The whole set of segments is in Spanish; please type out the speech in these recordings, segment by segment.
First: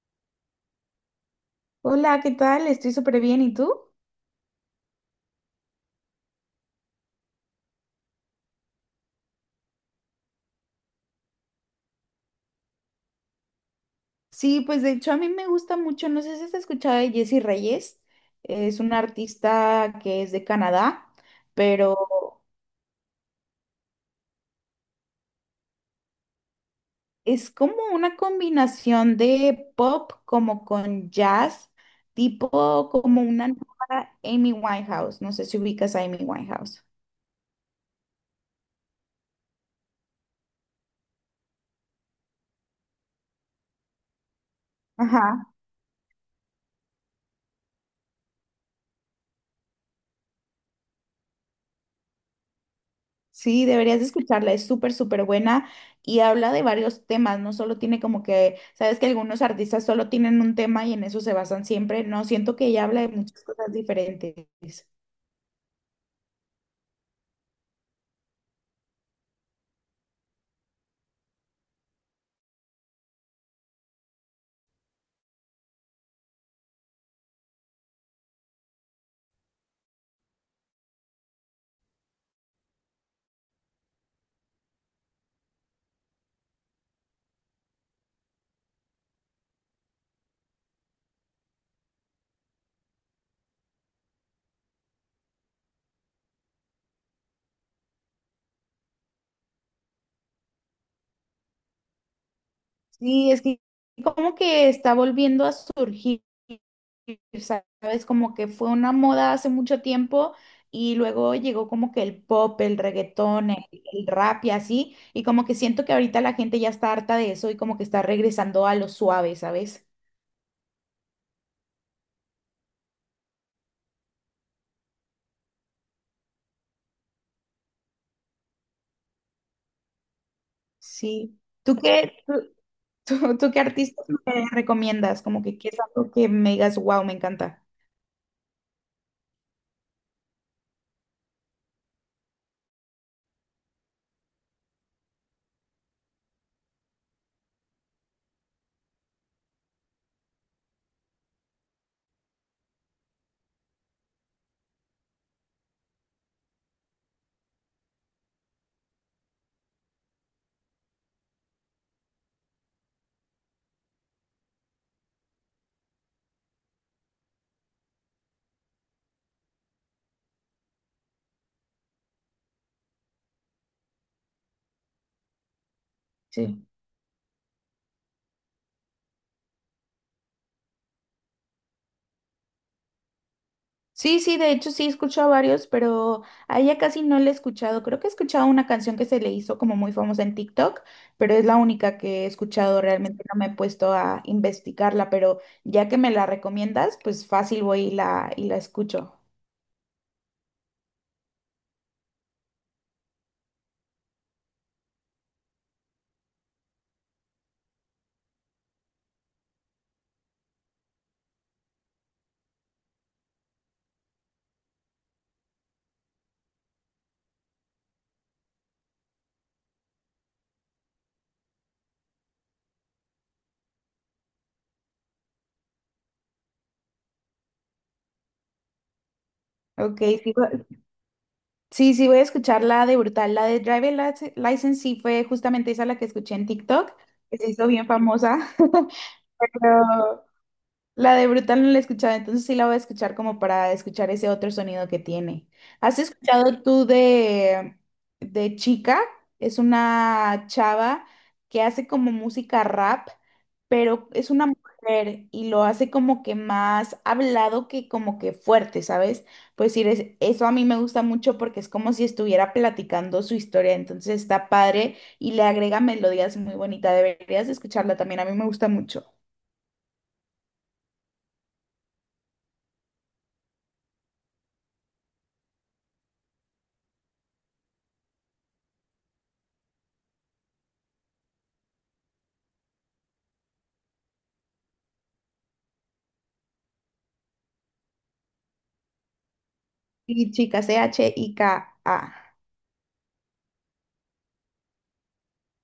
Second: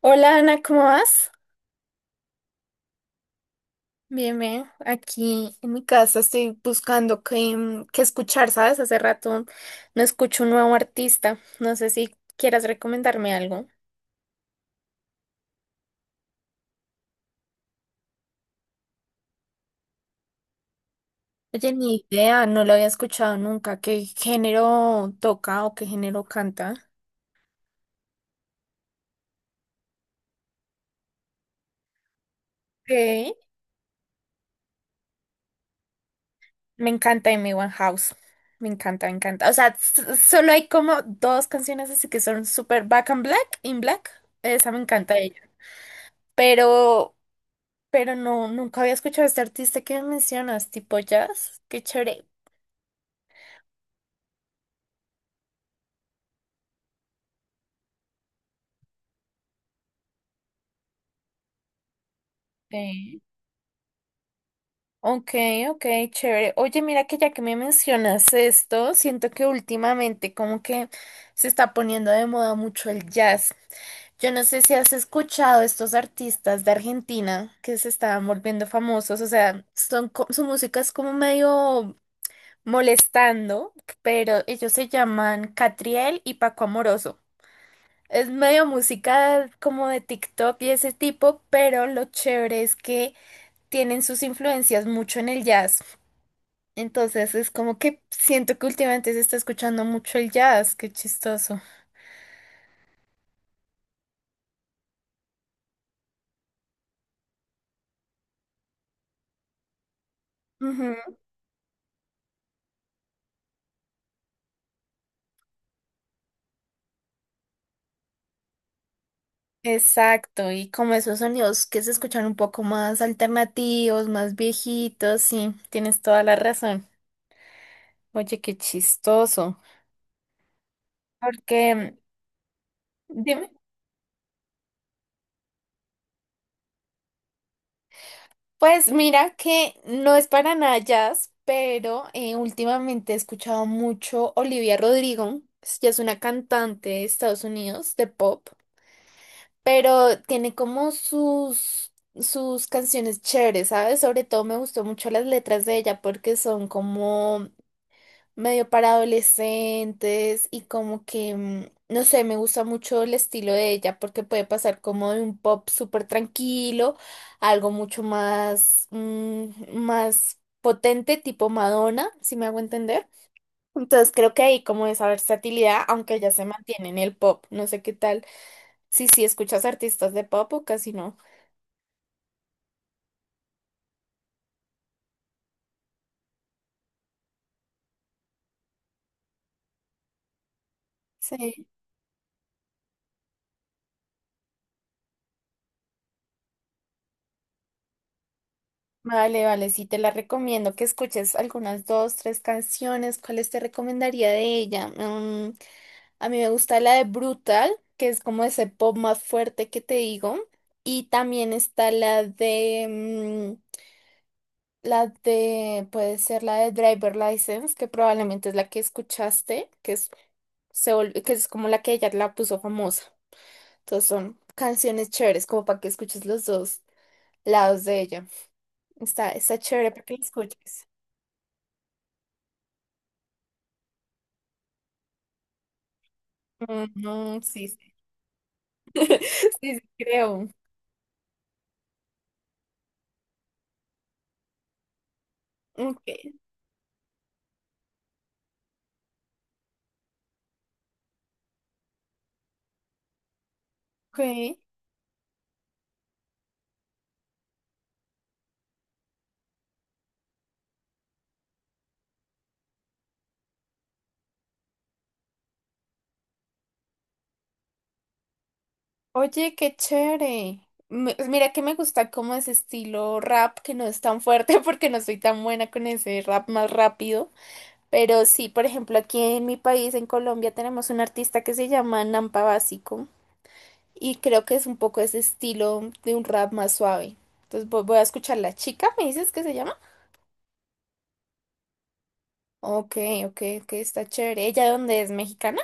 Hola Ana, ¿cómo vas? Hola, ¿qué tal? Estoy súper bien, ¿y tú? Bien, bien. Aquí en mi casa estoy buscando qué, qué escuchar, ¿sabes? Hace rato no escucho un nuevo artista. No sé si quieras recomendarme algo. Sí, pues de hecho a mí me gusta mucho, no sé si has escuchado de Jessie Reyes, es una artista que es de Canadá, Oye, ni pero idea, no lo había escuchado nunca. ¿Qué género toca o qué género canta? es como una combinación de pop como con jazz, tipo como Ok. una nueva Amy Winehouse, no sé si ubicas a Amy Winehouse. Me encanta Amy House. Me encanta, me encanta. O sea, solo hay como dos canciones así que son súper Back and Black, In Black. Esa me encanta de Ajá. ella. Pero pero no, nunca había escuchado a este artista que mencionas, tipo jazz. Qué chévere. Sí, deberías de escucharla, es súper, súper buena y habla de varios temas, no solo tiene como que, sabes que algunos artistas solo tienen un tema y en eso se basan siempre, no, siento que ella habla de Sí. muchas cosas diferentes. Ok, ok, chévere. Oye, mira que ya que me mencionas esto, siento que últimamente como que se está poniendo de moda mucho el jazz. Yo no sé si has escuchado estos artistas de Argentina que se estaban volviendo famosos, o sea, son, su música es como medio molestando, pero ellos se llaman Catriel y Paco Amoroso. Es medio música como de TikTok y ese tipo, pero lo chévere es que tienen sus influencias mucho en el jazz. Entonces es como que siento que últimamente se está escuchando mucho el jazz, qué chistoso. Sí, es que como que está volviendo a surgir, sabes, como que fue una moda hace mucho tiempo y Ujú. luego llegó como que el pop, el reggaetón, el rap y así, y como que siento que ahorita la gente ya está harta de eso y como que está regresando a lo suave, ¿sabes? Exacto, y como esos sonidos que se escuchan un poco más alternativos, más viejitos, sí, tienes toda la razón. Oye, qué chistoso. Sí. Porque, ¿Tú qué, tú, tú- dime. tú qué artistas me recomiendas? Como que qué es algo que me digas, wow, me encanta. Pues mira que no es para nada jazz, pero últimamente he escuchado mucho Olivia Rodrigo. Ella es una cantante de Estados Unidos de pop, pero tiene como sus canciones chéveres, ¿sabes? Sobre todo me gustó mucho las letras de ella porque son como medio para adolescentes y como que, no sé, me gusta mucho el estilo de ella porque puede pasar como de un pop súper tranquilo a algo mucho más, más potente, tipo Madonna, si me hago entender. Entonces creo que ahí como esa versatilidad, aunque ella se Sí. mantiene en el pop, no sé qué tal. Sí, sí, escuchas artistas de pop o casi no. Sí, sí, de hecho sí he escuchado a varios, pero a ella casi no le he escuchado. Creo que he escuchado una canción que se le hizo como muy famosa en TikTok, pero es la Sí. única que he escuchado. Realmente no me he puesto a investigarla, pero ya que me la recomiendas, pues fácil voy y la escucho. Vale, vale, sí, te la recomiendo que escuches algunas dos, tres canciones. ¿Cuáles te recomendaría de ella? A mí me gusta la de Brutal, que es como ese pop más fuerte que te digo. Y también está la de, puede ser la de Driver License, que probablemente es la que escuchaste, que es, que es como la que ella la puso famosa. Entonces son canciones chéveres, como para que escuches los dos lados de ella. Está chévere Ok, para que la sí, escuches. sí, sí, voy a escuchar la de Brutal, la de Driver Lic- License, sí fue justamente esa la que escuché en TikTok, que Ujú, se hizo sí, bien sí, famosa, sí, sí, pero creo. la de Brutal no la he escuchado, entonces sí la voy a escuchar como para escuchar ese otro sonido que tiene. ¿Has Ok, escuchado tú de Chica? Es una chava que hace como música rap, pero ok. es una mujer y lo hace como que más hablado que como que fuerte, ¿sabes? Pues sí, eso a mí me gusta mucho porque es como si estuviera platicando su historia, entonces está padre y le agrega melodías muy bonitas. Deberías de escucharla también, a mí me gusta mucho. Oye, qué chévere. Me- pues mira que me gusta como ese estilo rap que no es tan fuerte porque no soy tan buena con ese rap más rápido. Pero sí, por ejemplo, aquí en mi país, en Colombia, tenemos un artista que se llama Nampa Básico y creo que es un poco ese estilo de un rap más suave. Entonces voy a escuchar La Chica, ¿me dices que se llama? Y Chica, CHIKA. Ok, ok, ok, está chévere. ¿Ella de dónde es? ¿Mexicana?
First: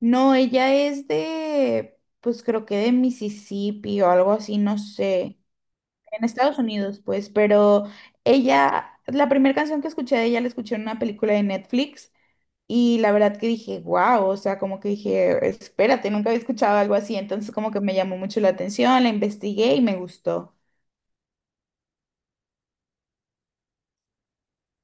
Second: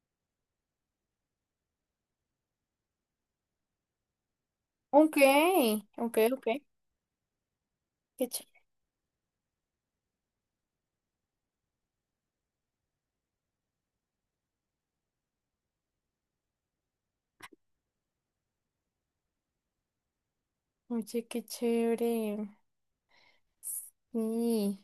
No, ella es de, pues creo que de Mississippi o algo así, no Ok, sé. ok, En ok. Estados Unidos, pues, pero Qué ella, la primera canción que escuché de ella la escuché en una película de Netflix y la verdad que dije, wow, o sea, como que dije, espérate, nunca había escuchado algo así, entonces como que me llamó mucho la atención, la investigué y me gustó. Oye, qué chévere. Sí.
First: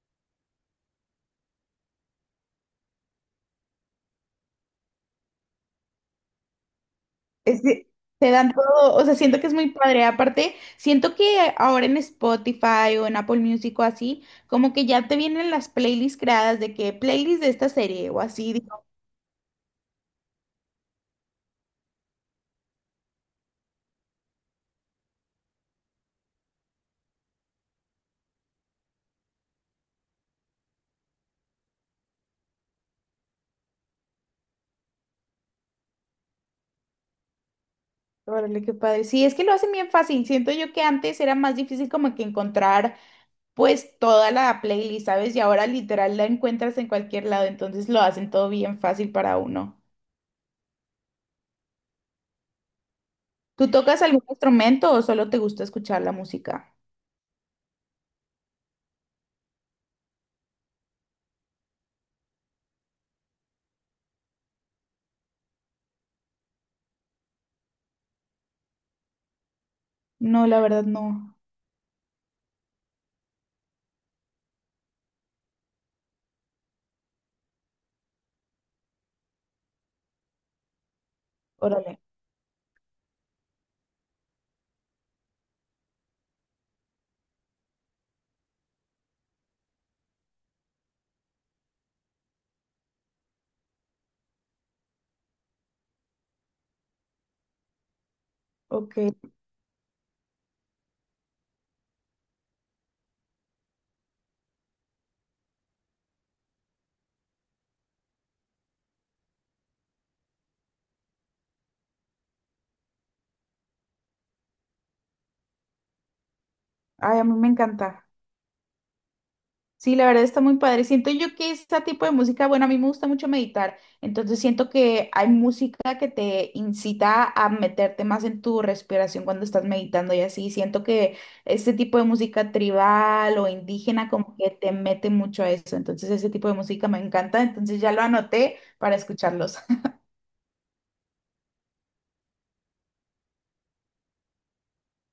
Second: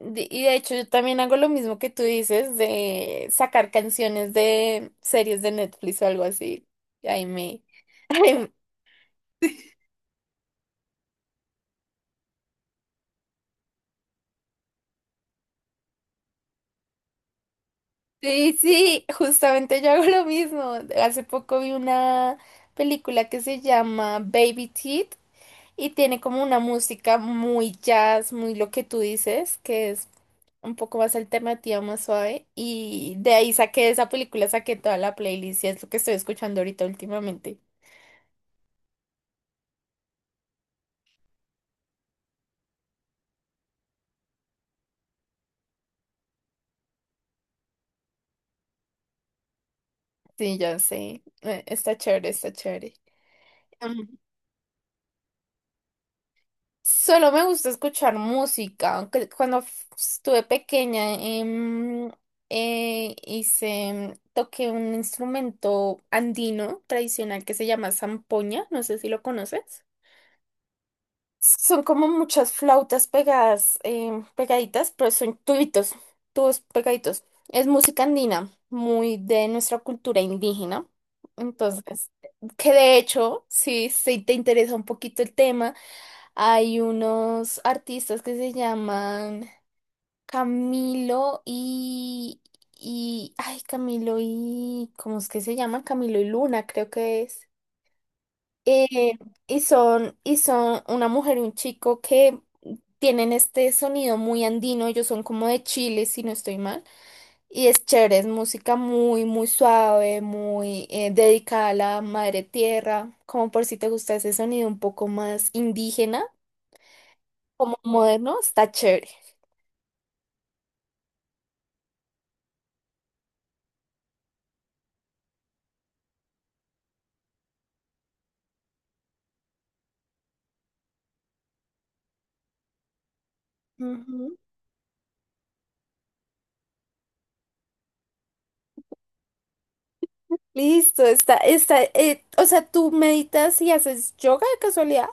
De- y de hecho, yo también hago lo mismo que tú dices de sacar canciones de series de Netflix o algo así. Y ahí Es me. que te dan ahí- todo, o sea, siento que es muy padre. Aparte, siento que ahora en Spotify o en Apple Music o así, como que ya te vienen las playlists creadas de que playlist de esta serie o así. Sí, Digo, sí, justamente yo hago lo mismo. Hace poco vi una película que se llama Baby Teeth. Y tiene como una música muy jazz, muy lo que tú dices, que es un poco más alternativa, más suave. Y de ahí saqué esa película, saqué toda la playlist y es lo que estoy escuchando ahorita últimamente. órale, qué padre. Sí, es que lo hacen bien fácil. Siento yo que antes era más difícil como que encontrar pues toda la playlist, ¿sabes? Y ahora literal la encuentras en cualquier lado, entonces lo hacen todo bien fácil para uno. Sí, ya sé. Está chévere, está chévere. ¿Tú tocas Ujú. algún instrumento o solo te gusta escuchar la música? Solo me gusta escuchar música. Aunque cuando estuve pequeña, hice, toqué un instrumento andino tradicional que se llama zampoña. No sé si lo conoces. No, la verdad no. Son como muchas flautas pegadas, pegaditas, pero son tubitos, tubos pegaditos. Es música andina, muy de nuestra cultura indígena. Órale, Entonces, que de hecho, si te interesa un poquito el tema, hay unos artistas que se llaman Camilo ay, Camilo y, ¿cómo es que se llaman? Camilo y Luna, creo que es. ok. Eh, y son una mujer y un chico que tienen este sonido muy andino, ellos son como de Chile, si no estoy mal, y es chévere, es música muy, muy suave, muy dedicada a la madre tierra, como por si te gusta ese sonido un poco más indígena, Ay, a mí me como encanta. moderno, está chévere. Sí, la verdad está muy padre. Siento yo que este tipo de música, bueno, a mí me gusta mucho meditar, entonces siento que hay música que te incita a meterte más en tu respiración cuando estás meditando y así. Siento que este tipo de música tribal o indígena como Ujú. que te mete mucho a eso, entonces ese tipo de música me encanta, entonces ya lo anoté para escucharlos. Listo, está, o sea, ¿tú meditas y haces yoga de casualidad?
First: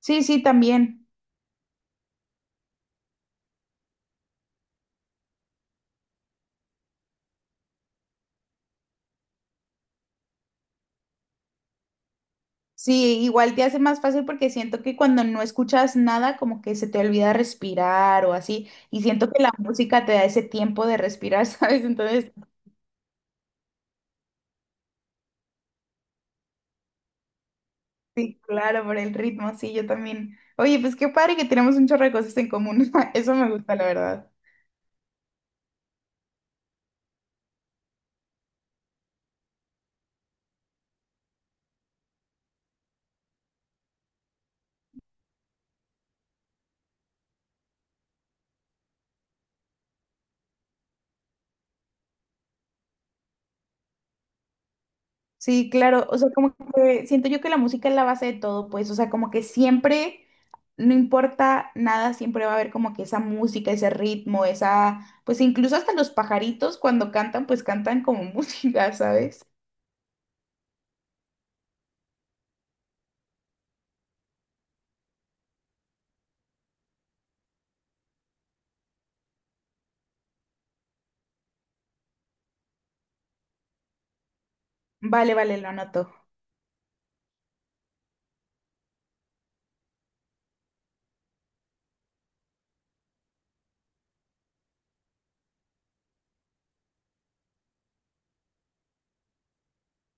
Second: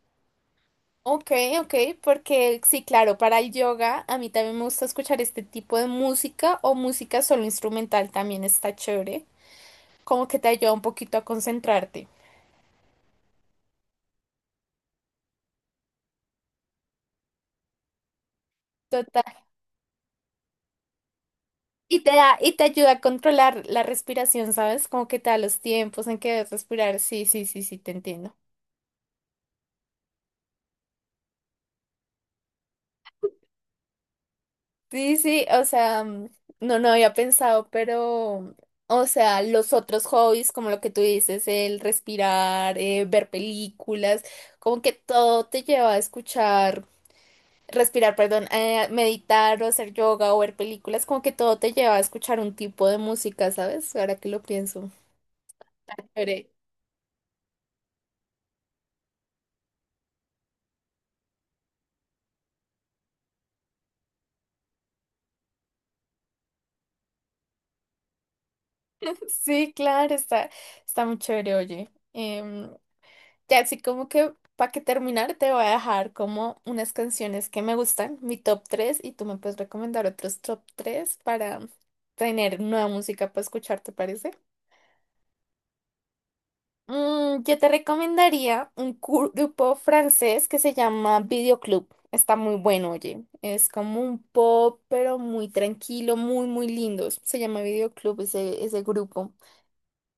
Sí, sí, también. Ok, ok, porque sí, claro, para el yoga a mí también me gusta escuchar este tipo de música o música solo instrumental también está chévere, como que te ayuda un poquito a concentrarte. Sí, igual te hace más fácil porque siento que cuando no escuchas nada, como que se te olvida respirar o así, y Total. siento que la música te da ese tiempo de respirar, ¿sabes? Y te Entonces, da, y te ayuda a controlar la respiración, ¿sabes? Como que te da los tiempos en que debes respirar. Sí, sí, sí, sí, te entiendo. sí, claro, por el ritmo, sí, yo también. Oye, pues qué padre que tenemos un chorro de cosas en común, eso me gusta, la verdad. Sí, sí, o sea, no, no había pensado, pero, o sea, los otros hobbies, como lo que tú dices, el respirar, ver películas, como que todo te lleva a escuchar, respirar, perdón, a meditar o hacer yoga o ver películas, como que todo te lleva a escuchar un tipo de música, ¿sabes? Ahora que lo pienso. Sí, claro, o sea, Chévere. como que siento yo que la música es la base de todo, pues, o sea, como que siempre, no importa nada, siempre va a haber como que esa música, ese ritmo, esa, pues incluso hasta los pajaritos cuando cantan, pues cantan como música, ¿sabes? Sí, claro, está muy chévere, oye. Em, ya así como que para que terminar te voy a dejar como unas canciones que me gustan, mi top 3 y tú me puedes recomendar otros top 3 para tener nueva música para escuchar, ¿te parece? Vale, vale, lo anoto. Mm, yo te recomendaría un grupo francés que se llama Videoclub. Está muy bueno, oye. Es como un pop, pero muy tranquilo, muy, muy lindo. Se llama Videoclub ese grupo.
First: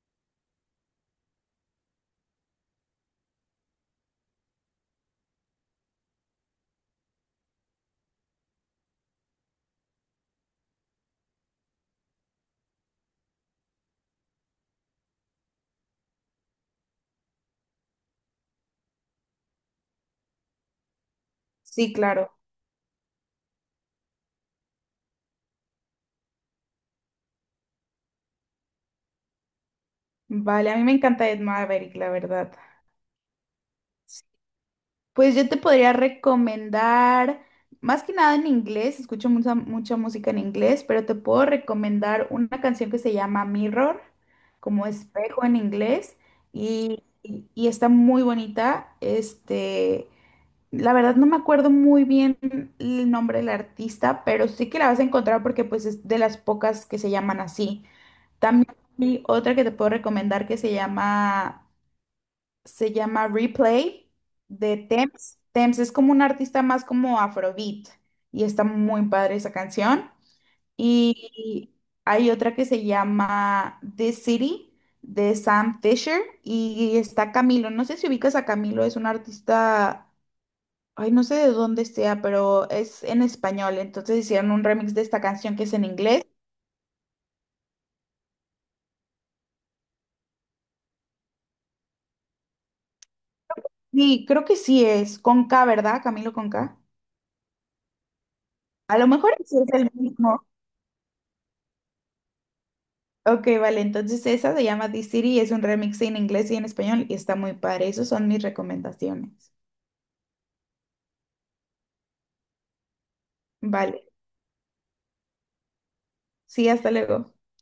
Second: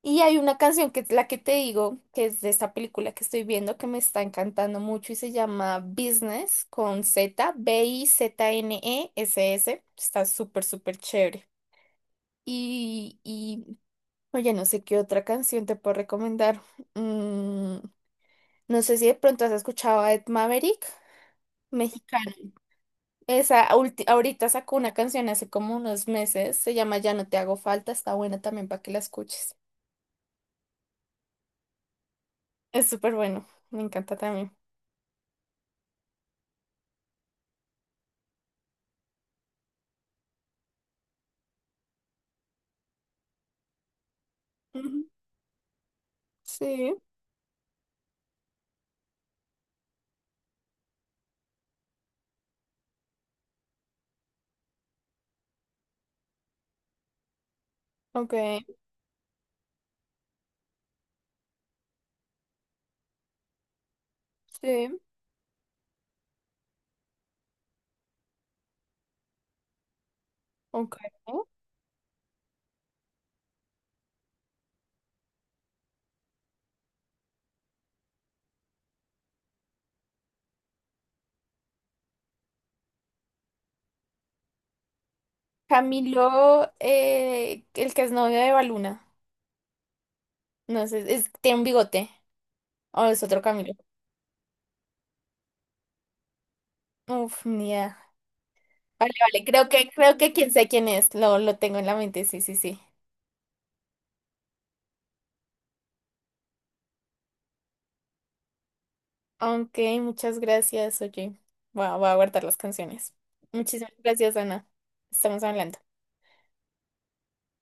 Y hay una canción que es la que te digo, que es de esta película que estoy viendo, que me está encantando mucho y se llama Business con Z, Bizness. Está súper, súper chévere. Y, y, oye, no sé qué otra canción te puedo recomendar. Mm, no sé si de pronto has escuchado a Ed Maverick, Sí, mexicano. claro. Esa, ahorita sacó una canción hace como unos meses, se llama Ya no te hago falta, está buena también para que la escuches. Vale, a mí me encanta Ed Maverick, la verdad. Es súper bueno, me encanta también. Pues yo te podría recomendar, más que nada en inglés, escucho mucha, mucha música en inglés, pero te puedo recomendar una canción que se llama Mirror, como espejo en inglés, Sí, y está muy bonita. Este, la verdad no me acuerdo muy bien el nombre del artista, pero sí que la vas a encontrar porque pues es de las pocas que se llaman así. ok, También hay otra que te puedo recomendar que se llama Replay de sí, Tems. Tems es como un artista más como afrobeat y está muy padre esa canción. ok. Y hay otra que se llama This City de Sam Fisher y está Camilo. No sé si ubicas a Camilo, es un artista, ay, no sé de dónde sea, pero es en español. Entonces hicieron un remix de esta canción que es en inglés. Camilo, el que es novio de Baluna. No sé, es, tiene un bigote. O es otro Camilo. Sí, creo que sí es con K, ¿verdad? Camilo con K. Uf, ni idea. A lo Vale, mejor vale, sí creo es el creo que mismo. quien sé quién es. Lo tengo en la mente, sí, sí, sí. Ok, vale, entonces esa se llama The City y es un remix en inglés y en español y está muy padre. Esas son mis recomendaciones. Ok, muchas gracias, oye. Voy a guardar las canciones. Muchísimas Vale, gracias, Ana. Estamos hablando. sí, hasta luego.